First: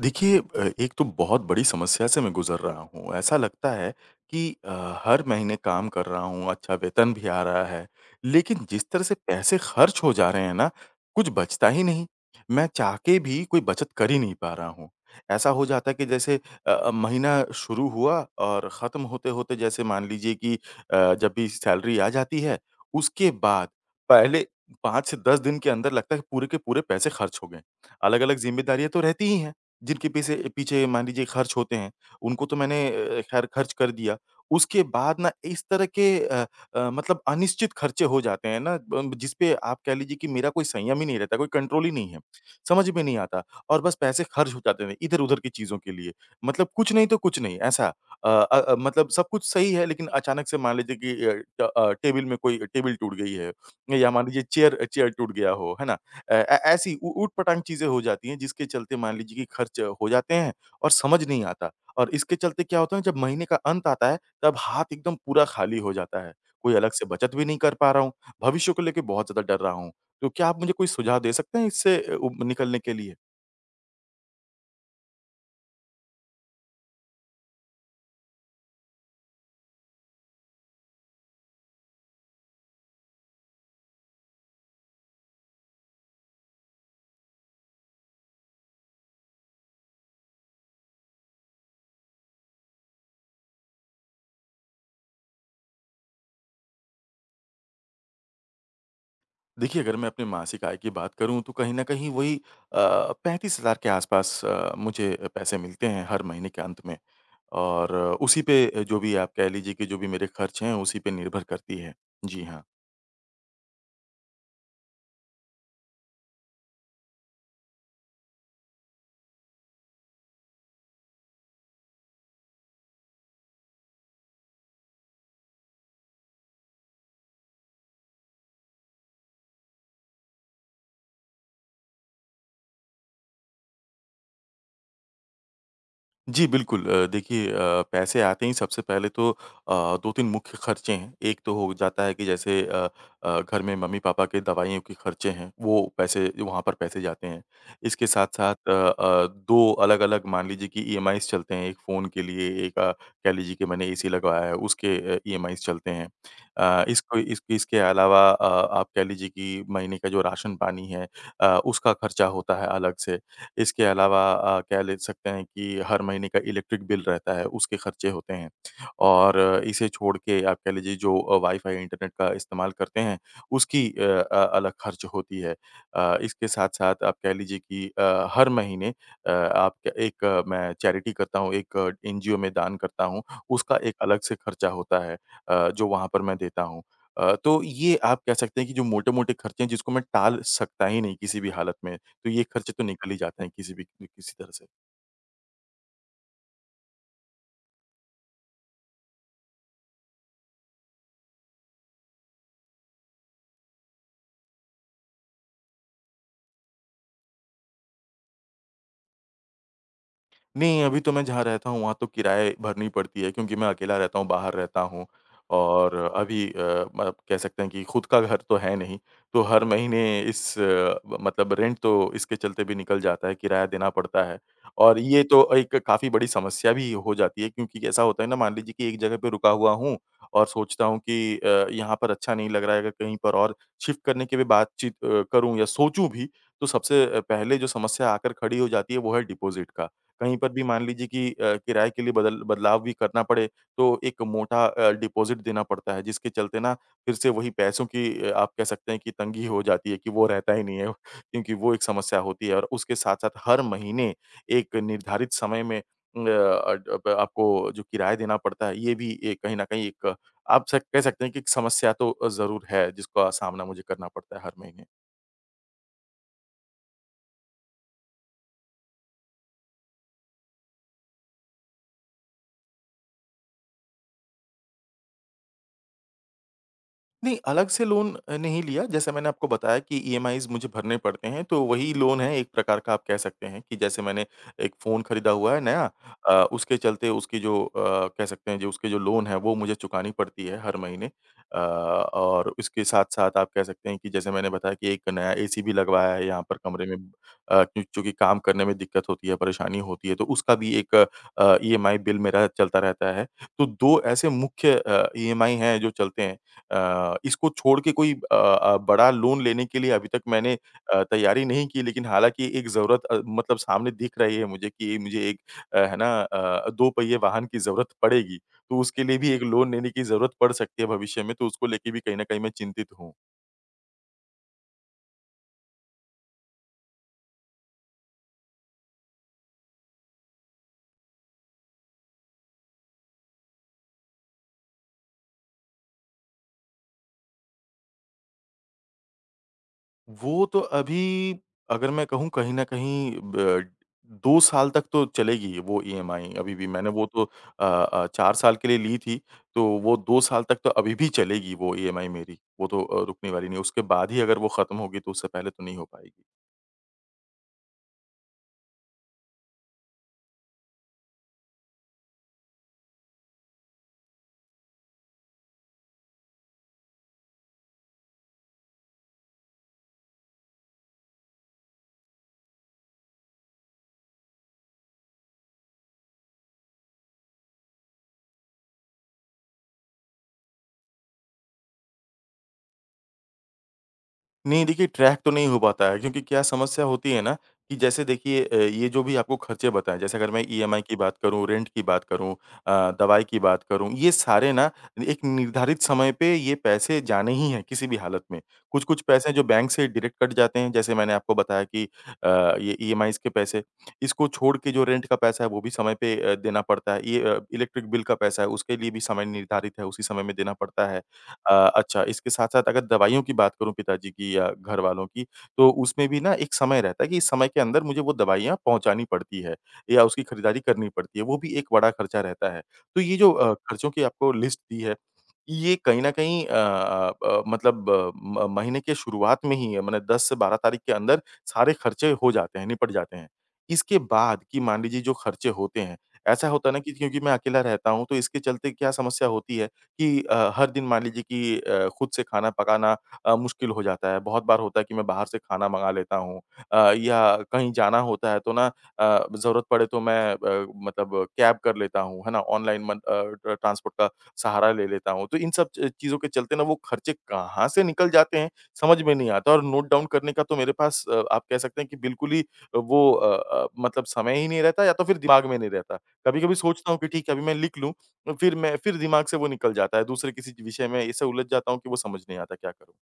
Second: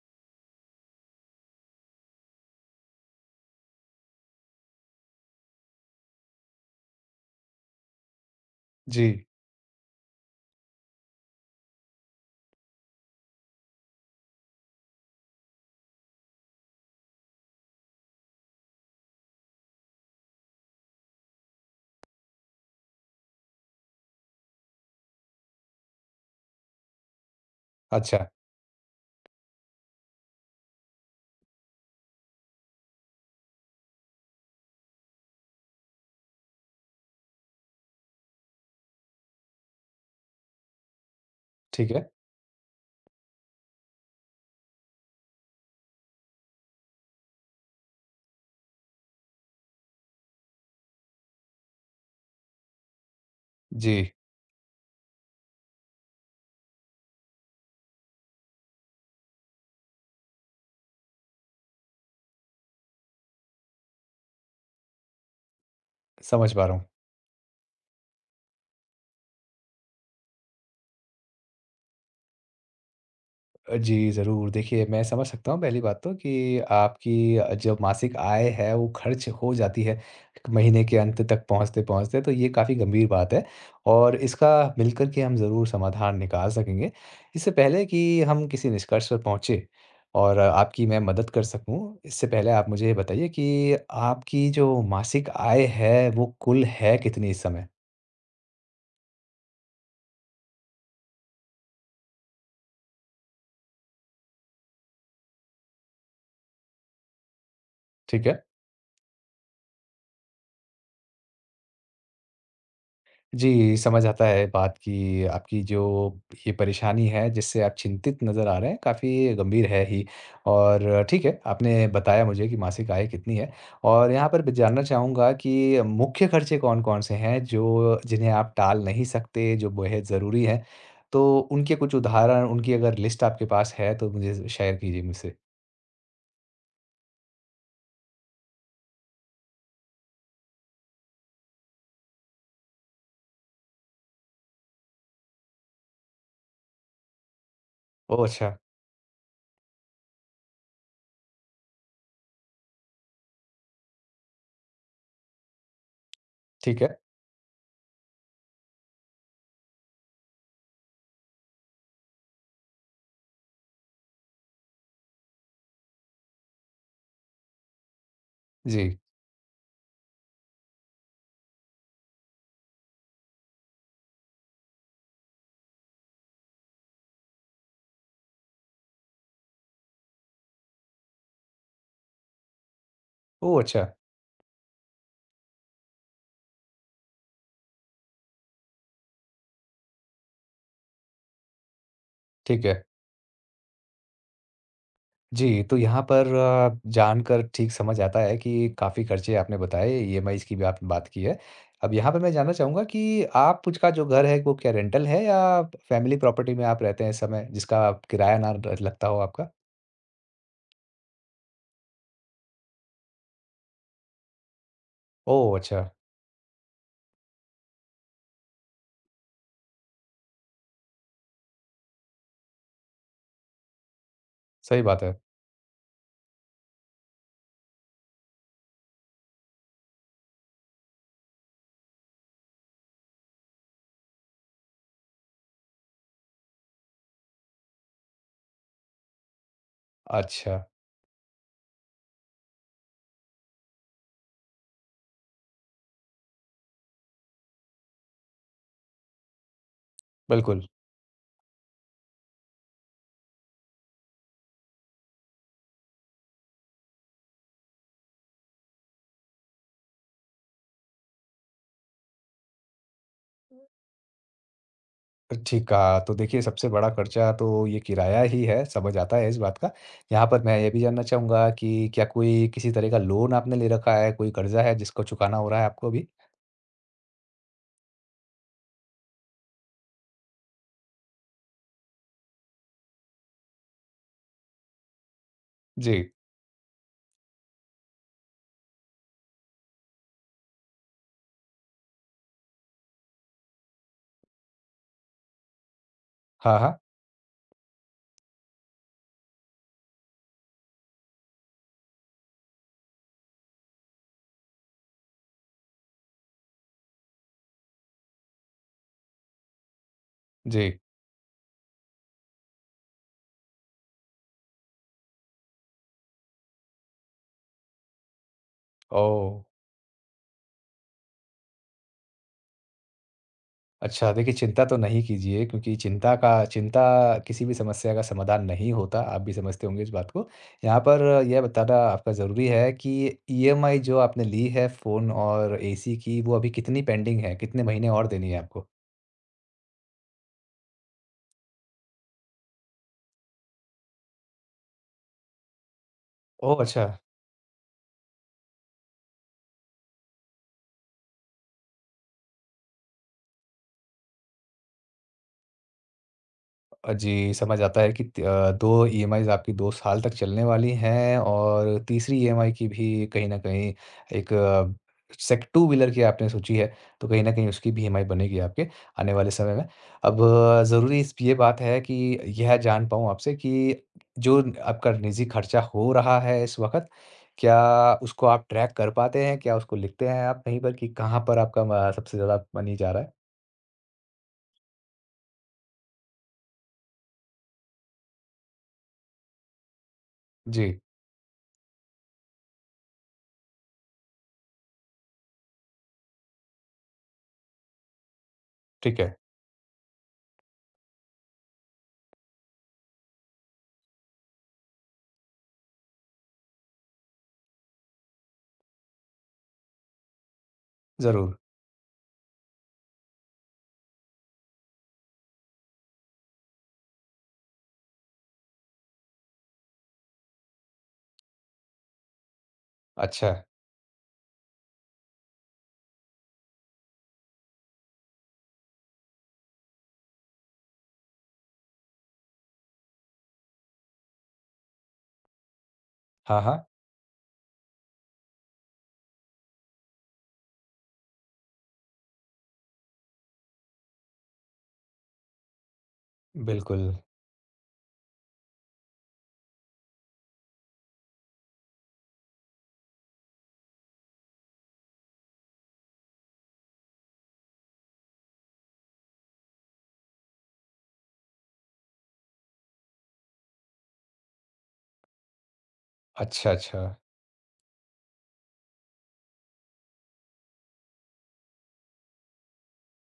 देखिए, एक तो बहुत बड़ी समस्या से मैं गुज़र रहा हूँ। ऐसा लगता है कि हर महीने काम कर रहा हूँ, अच्छा वेतन भी आ रहा है, लेकिन जिस तरह जी, से पैसे खर्च हो जा रहे हैं ना, कुछ बचता ही नहीं। मैं चाह के भी कोई बचत कर ही नहीं पा रहा हूँ। ऐसा हो जाता है कि जैसे महीना शुरू हुआ और ख़त्म होते-होते जैसे मान लीजिए कि जब भी सैलरी आ जाती है, उसके बाद पहले 5 से 10 दिन के अंदर लगता है कि पूरे के पूरे पैसे खर्च हो गए। अच्छा, अलग-अलग ज़िम्मेदारियाँ तो रहती ही हैं। जिनके पीछे पीछे मान लीजिए खर्च होते हैं, उनको तो मैंने ख़ैर खर्च कर दिया। उसके बाद ना इस तरह के मतलब अनिश्चित खर्चे हो जाते हैं ना, ब जिस पे आप कह लीजिए कि मेरा कोई संयम ही नहीं रहता, कोई कंट्रोल ही ठीक नहीं है। है। समझ में नहीं आता और बस पैसे खर्च हो जाते हैं इधर-उधर की चीज़ों के लिए। मतलब कुछ नहीं तो कुछ नहीं ऐसा। मतलब सब कुछ सही है लेकिन अचानक से मान लीजिए कि टेबल में कोई टेबल टूट गई है या जी, मान लीजिए चेयर चेयर टूट गया हो, है ना? अ, ए ऐसी ऊ ऊट-पटांग चीज़ें हो जाती हैं जिसके चलते मान लीजिए कि खर्च हो जाते हैं और समझ नहीं आता। और इसके चलते क्या होता है जब महीने का अंत आता है तब हाथ एकदम पूरा खाली हो जाता है। समझ पा कोई रहा हूँ। अलग से बचत भी नहीं कर पा रहा हूँ, भविष्य को लेके बहुत ज़्यादा डर रहा हूँ। तो क्या आप मुझे कोई सुझाव दे सकते हैं इससे अ, उब निकलने के लिए? जी, ज़रूर। देखिए, मैं समझ सकता हूँ पहली बात तो कि आपकी जो मासिक आय है, वो खर्च हो जाती है, महीने के अंत तक पहुँचते-पहुँचते, तो ये काफ़ी गंभीर बात है और इसका मिलकर के हम ज़रूर समाधान निकाल सकेंगे। इससे पहले कि हम किसी निष्कर्ष पर पहुँचे और आपकी मैं मदद कर सकूँ, इससे पहले आप मुझे ये बताइए कि आपकी जो मासिक आय है, वो कुल है कितनी इस समय? देखिए, अगर मैं अपनी मासिक आय की बात करूँ तो कहीं न कहीं वही अ, 35,000 के आसपास मुझे पैसे मिलते हैं हर महीने के अंत में। और ठीक है? उसी पे जो भी आप कह लीजिए कि जो भी मेरे खर्च हैं, उसी पे निर्भर करती है। जी हाँ। जी, समझ आता है बात कि आपकी जो ये परेशानी है जिससे आप चिंतित नज़र आ रहे हैं, काफ़ी गंभीर है ही। और ठीक है, आपने बताया मुझे कि मासिक आय कितनी है और यहाँ पर मैं जानना चाहूँगा कि मुख्य खर्चे कौन-कौन से हैं जो जिन्हें आप टाल नहीं सकते, जो बेहद ज़रूरी हैं? तो उनके कुछ उदाहरण, उनकी अगर लिस्ट आपके पास है तो मुझे ज़ शेयर कीजिए मुझसे। जी, बिल्कुल, देखिए, पैसे आते ही सबसे पहले तो 2-3 मुख्य खर्चे हैं। एक तो हो जाता है कि जैसे घर में मम्मी-पापा के दवाइयों के खर्चे हैं, वो पैसे वहाँ पर पैसे जाते हैं। इसके ओह! साथ-साथ अच्छा, 2 अलग-अलग मान लीजिए कि ईएमआईज़ चलते हैं, एक फ़ोन के लिए, एक कह लीजिए कि मैंने एसी लगवाया है, उसके ईएमआईज़ चलते हैं। ठीक अ, है। इसको इस इसके अलावा आप कह लीजिए कि महीने का जो राशन-पानी है, उसका खर्चा होता है अलग से। इसके अलावा, क्या ले सकते हैं कि हर महीने का इलेक्ट्रिक बिल रहता है, उसके खर्चे होते हैं जी। और इसे छोड़ के आप कह लीजिए जो वाई-फाई इंटरनेट का इस्तेमाल करते हैं, उसकी अलग खर्च होती है। इसके साथ-साथ आप कह लीजिए कि हर महीने अ, आप क्या- एक अ, मैं चैरिटी करता हूँ, एक एनजीओ में दान करता हूँ, ओह! उसका अच्छा, एक अलग से खर्चा होता है जो वहाँ पर मैं देता हूँ। तो ये आप कह सकते हैं कि जो मोटे-मोटे खर्चे हैं जिसको मैं टाल सकता ही नहीं किसी भी हालत में। तो ये ठीक खर्चे है। तो निकल ही जाते हैं किसी भी किसी तरह से। जी, तो यहाँ पर जानकर ठीक समझ आता है कि काफ़ी खर्चे आपने बताए, ईएमआईज़ की भी आपने बात की है। अब यहाँ पे मैं जानना चाहूँगा कि आप का जो घर है वो क्या रेंटल है या फैमिली प्रॉपर्टी में आप रहते हैं इस समय जिसका आप किराया ना र लगता हो आपका? नहीं, अभी तो मैं जहाँ रहता हूँ वहाँ तो किराए भरनी पड़ती है क्योंकि मैं अकेला रहता हूँ, बाहर रहता हूँ ओह! अच्छा, और अभी, मतलब कह सकते हैं कि खुद का घर तो है नहीं। तो हर महीने मतलब रेंट तो इसके चलते भी निकल जाता है, किराया देना पड़ता है सही और बात है। ये तो एक काफ़ी बड़ी समस्या भी हो जाती है क्योंकि ऐसा होता है ना, मान लीजिए कि एक जगह पे रुका हुआ हूँ और सोचता हूँ कि यहाँ पर अच्छा नहीं लग रहा है, अगर कहीं पर और शिफ्ट करने की भी बातचीत करूँ या सोचूँ भी, तो सबसे पहले जो समस्या आकर खड़ी हो जाती है वो है डिपॉज़िट का। कहीं पर अच्छा, भी मान लीजिए कि किराए के लिए बदलाव भी करना पड़े, तो एक मोटा डिपॉज़िट देना पड़ता है, जिसके चलते ना, फिर से वही पैसों की आप कह सकते हैं कि तंगी हो जाती है कि वो रहता ही बिल्कुल। नहीं है, क्योंकि वो एक समस्या होती है और उसके साथ-साथ हर महीने एक निर्धारित समय में अ, अड अप आपको जो किराया देना पड़ता है, ये भी ए कहीं न कहीं एक, आप सक कह सकते हैं कि एक समस्या तो ज़रूर है, जिसका सामना मुझे करना पड़ता है हर महीने। ठीक कहा, तो देखिए सबसे बड़ा खर्चा तो ये किराया ही है, समझ आता है इस बात का। यहाँ पर मैं ये भी जानना चाहूँगा कि क्या कोई किसी तरह का लोन आपने ले रखा है, कोई कर्ज़ा है जिसको चुकाना हो रहा है आपको अभी? नहीं, अलग से लोन नहीं लिया, जैसे मैंने आपको बताया कि ईएमआईज़ मुझे भरने पड़ते हैं, तो वही लोन है एक प्रकार का, आप कह सकते हैं कि जैसे मैंने एक फ़ोन खरीदा हुआ है नया, जी। अ, उसके चलते उसकी जो कह सकते हैं जो उसके जो लोन है वो मुझे चुकानी पड़ती है हर महीने, और इसके साथ-साथ आप कह सकते हैं कि जैसे मैंने बताया कि एक नया एसी भी लगवाया है यहाँ पर हाँ, हाँ। कमरे में, अ, क्यों चूँकि काम करने में दिक्कत होती है, परेशानी होती है, तो उसका भी एक ईएमआई बिल मेरा चलता रहता है। तो 2 ऐसे मुख्य ईएमआई हैं जो चलते हैं। इसको छोड़ के कोई बड़ा लोन लेने के लिए अभी तक मैंने जी। तैयारी नहीं की, लेकिन हालाँकि एक ज़रूरत मतलब सामने दिख रही है मुझे कि मुझे एक, है ना, 2 पहिए वाहन की ज़रूरत पड़ेगी, तो उसके लिए भी ओह! एक लोन लेने की ज़रूरत पड़ सकती है भविष्य में, तो उसको लेके भी कहीं न कहीं मैं चिंतित हूँ। अच्छा, देखिए चिंता तो नहीं कीजिए क्योंकि चिंता किसी भी समस्या का समाधान नहीं होता, आप भी समझते होंगे इस बात को। यहाँ पर यह बताना आपका ज़रूरी है कि ईएमआई जो आपने ली है फ़ोन और एसी की, वो अभी कितनी पेंडिंग है? कितने महीने और देनी है आपको? वो तो अभी, अगर मैं कहूँ कहीं न कहीं ब 2 साल तक तो चलेगी वो ईएमआई, अभी ओह! भी अच्छा। मैंने वो तो 4 साल के लिए ली थी, तो वो 2 साल तक तो अभी भी चलेगी वो ईएमआई मेरी, वो तो रुकने वाली नहीं है, उसके बाद ही अगर वो खत्म होगी तो उससे पहले तो नहीं हो पाएगी। जी, समझ आता है कि 2 ईएमआईज़ आपकी 2 साल तक चलने वाली हैं और तीसरी ईएमआई की भी कहीं न कहीं एक अ, सेक टू व्हीलर की आपने सोची है, तो कहीं न कहीं उसकी भी ईएमआई बनेगी आपके आने वाले समय में। अब ज़रूरी इस ये बात है कि यह जान पाऊँ आपसे कि जो न- आपका निजी खर्चा हो रहा है इस वक़्त, क्या उसको आप ट्रैक कर पाते हैं? क्या उसको लिखते हैं आप कहीं पर कि कहाँ पर आपका म सबसे ज़्यादा मनी जा रहा है? नहीं देखिए, ट्रैक तो नहीं हो पाता है क्योंकि क्या समस्या होती है ना कि जैसे देखिए, ये जो भी आपको खर्चे बताएँ, जैसे अगर मैं जी, ईएमआई की बात करूँ, रेंट की बात करूँ, अ, दवाई की बात करूँ, ये सारे ना, एक निर्धारित समय पे ये पैसे जाने ही हैं किसी भी हालत में। कुछ-कुछ ठीक है, पैसे जो बैंक से डायरेक्ट कट जाते हैं, जैसे मैंने आपको बताया कि अ, ये ईएमआईज़ के पैसे, इसको छोड़ के जो रेंट का पैसा है वो भी समय पे देना पड़ता है। ये इलेक्ट्रिक बिल का पैसा है, उसके लिए भी समय निर्धारित है, उसी समय में देना पड़ता है। ज़रूर। अच्छा, इसके साथ-साथ अगर दवाइयों की बात करूँ पिताजी की या घर वालों की, तो उसमें भी ना एक समय रहता है कि इस समय के अंदर मुझे वो दवाइयाँ पहुँचानी पड़ती है या उसकी खरीदारी करनी पड़ती है, वो भी एक बड़ा खर्चा रहता है। तो ये जो अच्छा। खर्चों की आपको लिस्ट दी है, ये कहीं न कहीं, मतलब, अ, म महीने के शुरुआत में ही माने 10 से 12 तारीख के अंदर सारे खर्चे हो जाते हैं, निपट जाते हैं। इसके बाद कि मान लीजिए जो खर्चे होते हैं, हाँ, ऐसा हाँ। होता है ना कि क्योंकि मैं अकेला रहता हूँ, तो इसके चलते क्या समस्या होती है कि हर दिन मान लीजिए कि खुद से खाना पकाना मुश्किल हो जाता है। बहुत बार होता है कि मैं बाहर से खाना मँगा लेता हूँ, बिल्कुल। या कहीं जाना होता है तो ना, ज़रूरत पड़े तो मैं, मतलब कैब कर लेता हूँ, है ना? ऑनलाइन मन अ, ट्र ट्रांसपोर्ट का सहारा ले लेता हूँ। तो इन सब च चीज़ों के चलते ना वो खर्चे कहाँ से निकल जाते हैं, समझ में नहीं आता और नोट डाउन करने का तो मेरे पास, आप कह सकते हैं कि बिल्कुल ही वो, मतलब समय ही नहीं रहता या तो फिर दिमाग में नहीं रहता। अच्छा, कभी-कभी अच्छा। सोचता हूँ कि ठीक है अभी मैं लिख लूँ तो फिर दिमाग से वो निकल जाता है, दूसरे किसी विषय में ऐसे उलझ जाता हूँ कि वो समझ नहीं आता क्या करूँ?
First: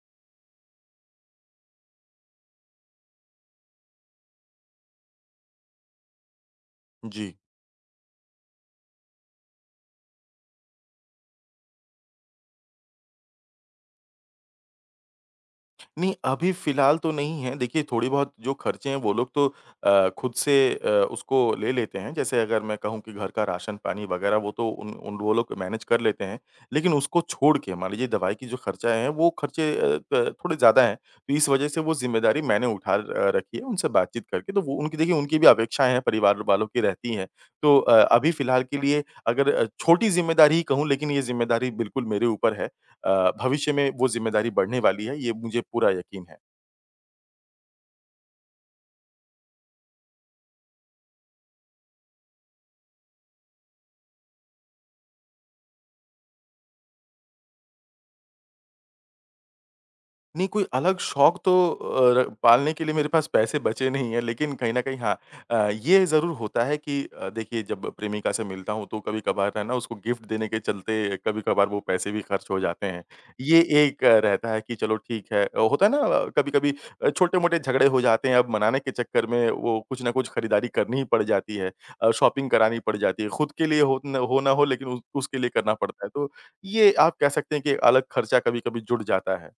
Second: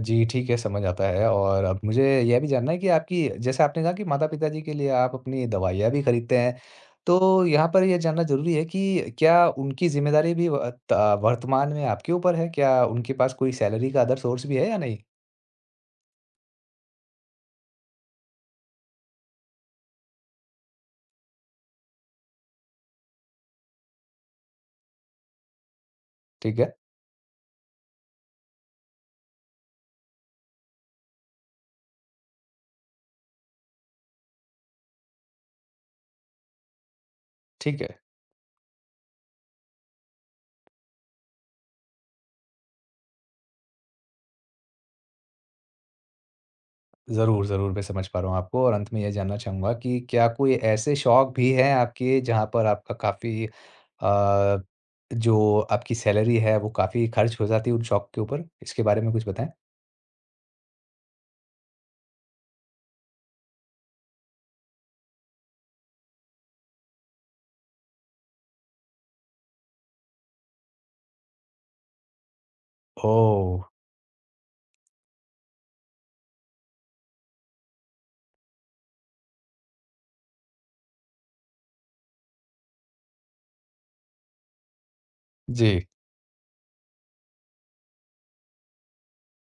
जी, ठीक है, समझ आता है और अब मुझे यह भी जानना है कि आपकी जैसे आपने कहा कि माता-पिता जी के लिए आप अपनी दवाइयाँ भी खरीदते हैं, जी। तो यहाँ पर ये जानना ज़रूरी है कि क्या उनकी ज़िम्मेदारी भी व त वर्तमान में आपके ऊपर है? क्या उनके पास कोई सैलरी का अदर सोर्स भी है या नहीं? नहीं, अभी फ़िलहाल तो नहीं है। देखिए, थोड़ी बहुत जो खर्चे हैं वो लोग तो खुद से उसको ले लेते हैं। जैसे अगर मैं कहूँ कि घर का राशन-पानी वग़ैरह वो तो उन उन वो लोग मैनेज कर लेते हैं। ठीक है, लेकिन उसको छोड़ के मान लीजिए दवाई की जो खर्चा है वो खर्चे अ, क थोड़े ज़्यादा हैं। तो इस वज़ह से वो ज़िम्मेदारी मैंने उठा र रखी है उनसे बातचीत करके। तो वो, उनकी देखिए, उनकी भी अपेक्षाएँ हैं, परिवार वालों की रहती हैं। तो ठीक है। अभी फ़िलहाल के लिए, अगर छोटी ज़िम्मेदारी ही कहूँ लेकिन ये ज़िम्मेदारी बिल्कुल मेरे ऊपर है। भविष्य में वो ज़िम्मेदारी बढ़ने वाली है, ये मुझे पूरा यकीन है। ज़रूर, ज़रूर, मैं समझ पा रहा हूँ आपको और अंत में ये जानना चाहूँगा कि क्या कोई ऐसे शौक भी हैं आपके जहाँ पर आपका काफ़ी जो आपकी सैलरी है वो काफ़ी खर्च हो जाती है उन शौक के ऊपर? इसके बारे में कुछ बताएँ? नहीं, कोई अलग शौक तो अ, र पालने के लिए मेरे पास पैसे बचे नहीं हैं, लेकिन कहीं न कहीं हाँ, ये ज़रूर होता है कि देखिए जब प्रेमिका से मिलता हूँ, तो कभी-कभार है ना, उसको गिफ्ट देने के चलते कभी-कभार वो पैसे भी खर्च हो जाते हैं। ये ओह! एक रहता है कि चलो ठीक है, होता है ना, कभी-कभी छोटे-मोटे झगड़े हो जाते हैं, अब मनाने के चक्कर में वो कुछ ना कुछ खरीदारी करनी ही पड़ जाती है, शॉपिंग करानी पड़ जाती है। खुद के लिए हो न हो ना हो लेकिन उस उसके लिए जी। करना पड़ता है। तो ये आप कह सकते हैं कि एक अलग खर्चा कभी-कभी जुड़ जाता है।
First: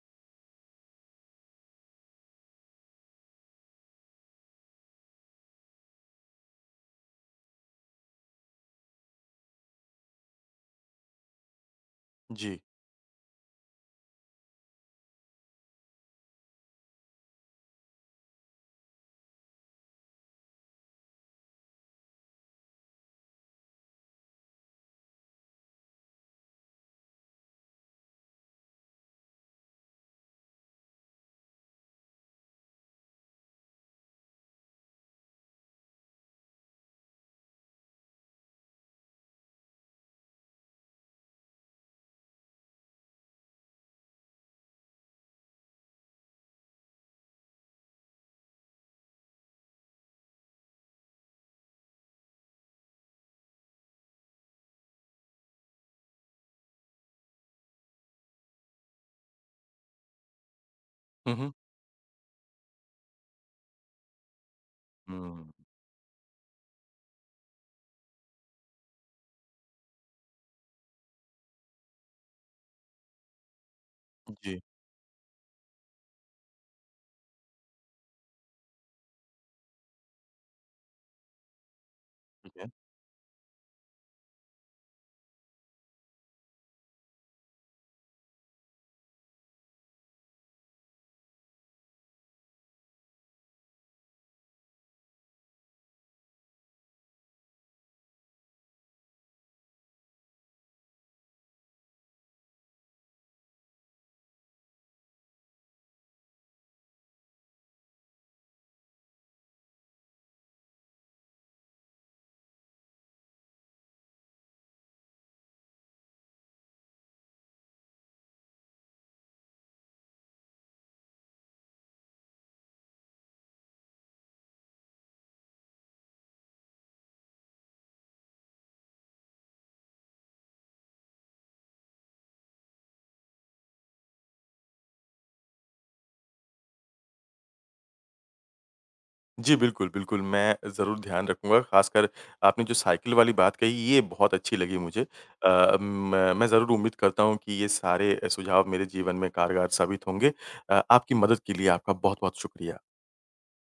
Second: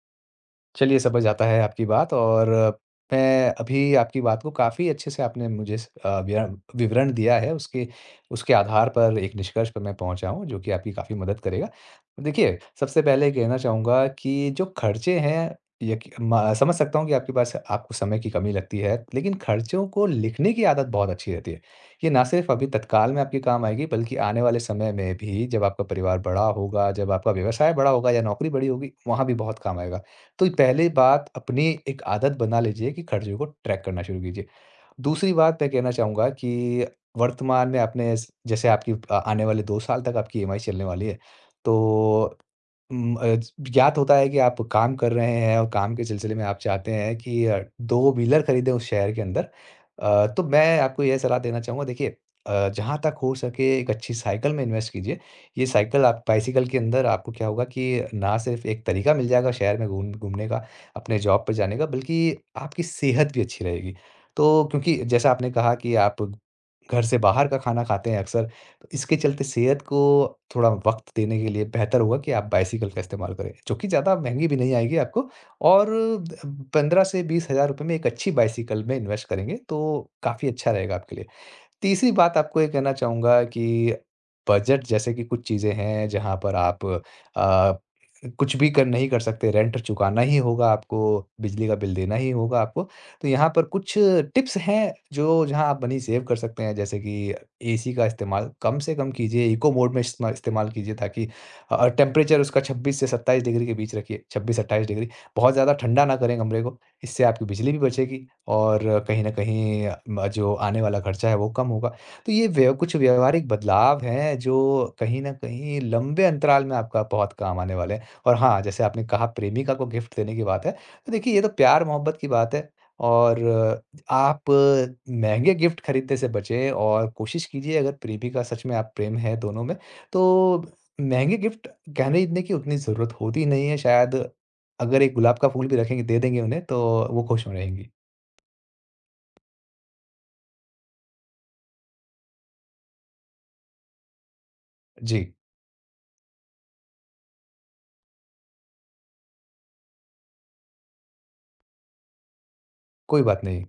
चलिए समझ आता है आपकी बात और मैं अभी आपकी बात को काफ़ी अच्छे से आपने मुझे विवरण विवरण दिया है उसके उसके आधार पर एक निष्कर्ष पर मैं पहुंचा हूं जो कि आपकी काफ़ी मदद करेगा। देखिए जी। सबसे पहले कहना चाहूँगा कि जो खर्चे हैं, समझ सकता हूँ कि आपके पास आपको समय की कमी लगती है लेकिन खर्चों को लिखने की आदत बहुत अच्छी रहती है। ये ना सिर्फ अभी तत्काल में आपके काम आएगी बल्कि आने वाले समय में भी जब आपका परिवार बड़ा होगा, जब आपका व्यवसाय बड़ा होगा या नौकरी बड़ी होगी, वहाँ भी बहुत काम आएगा। तो पहले बात अपनी एक आदत बना लीजिए कि खर्चों को ट्रैक करना शुरू कीजिए। दूसरी बात मैं कहना चाहूँगा कि वर्तमान में आपने स जैसे आपकी आने वाले 2 साल तक आपकी ईएमआई चलने वाली है। तो उम, अ, ज्ञात होता है कि आप काम कर रहे हैं और काम के सिलसिले में आप चाहते हैं कि 2 व्हीलर खरीदें उस शहर के अंदर। तो मैं आपको यह सलाह देना चाहूँगा। देखिए, जहाँ तक हो सके एक अच्छी साइकिल में इन्वेस्ट कीजिए। ये साइकिल आप बाइसिकल के अंदर आपको क्या होगा कि ना सिर्फ़ एक तरीका मिल जाएगा शहर में घूमने का, अपने हुँ, जॉब हुँ। पे जाने का बल्कि आपकी सेहत भी अच्छी रहेगी। तो क्योंकि जैसा हुँ, आपने कहा कि आप घर से बाहर का खाना खाते हैं अक्सर, तो इसके चलते सेहत को थोड़ा वक़्त देने के लिए बेहतर होगा कि आप बाइसिकल का इस्तेमाल करें, जो कि ज़्यादा महँगी भी जी, नहीं आएगी आपको और 15 से 20 हज़ार रुपए में एक अच्छी बाइसिकल में इन्वेस्ट करेंगे, तो काफ़ी अच्छा रहेगा आपके लिए। तीसरी बात ठीक आपको है। ये कहना चाहूँगा कि बजट जैसे कि कुछ चीज़ें हैं जहाँ पर आप अ, कुछ भी कर नहीं कर सकते, रेंट चुकाना ही होगा आपको, बिजली का बिल देना ही होगा आपको। तो यहाँ पर कुछ टिप्स हैं जो जहाँ आप मनी सेव कर सकते हैं जैसे कि एसी का इस्तेमाल कम से कम कीजिए, इको मोड में इस्मा इस्तेमाल कीजिए ताकि टेम्परेचर उसका 26 से 27 डिग्री के बीच रखिए, 26-28 डिग्री। बहुत ज़्यादा ठंडा ना करें कमरे को, इससे आपकी बिजली भी बचेगी। और कहीं न कहीं म जो आने वाला खर्चा है वो कम होगा। तो ये व्य कुछ व्यावहारिक बदलाव हैं जो कहीं न कहीं लंबे अंतराल में आपका बहुत काम आने वाले हैं। और हाँ, जैसे आपने कहा प्रेमिका को गिफ्ट देने की बात है, तो देखिए ये तो प्यार-मोहब्बत की बात है और आप महँगे गिफ्ट खरीदने से बचें और कोशिश कीजिए, अगर प्रेमिका सच में आप प्रेम है दोनों में, तो महँगे गिफ्ट खरीदने की उतनी ज़रूरत होती नहीं है शायद। अगर एक गुलाब का फूल भी रखेंगे दे देंगे उन्हें तो वो खुश हो रहेंगी। जी, बिल्कुल, बिल्कुल, मैं ज़रूर ध्यान रखूँगा, ख़ासकर आपने जो साइकिल वाली बात कही, ये बहुत अच्छी लगी मुझे। जी, मैं ज़रूर उम्मीद करता हूँ कि ये सारे सुझाव मेरे जीवन में कारगर साबित होंगे। आपकी मदद के लिए आपका बहुत-बहुत शुक्रिया। कोई बात नहीं।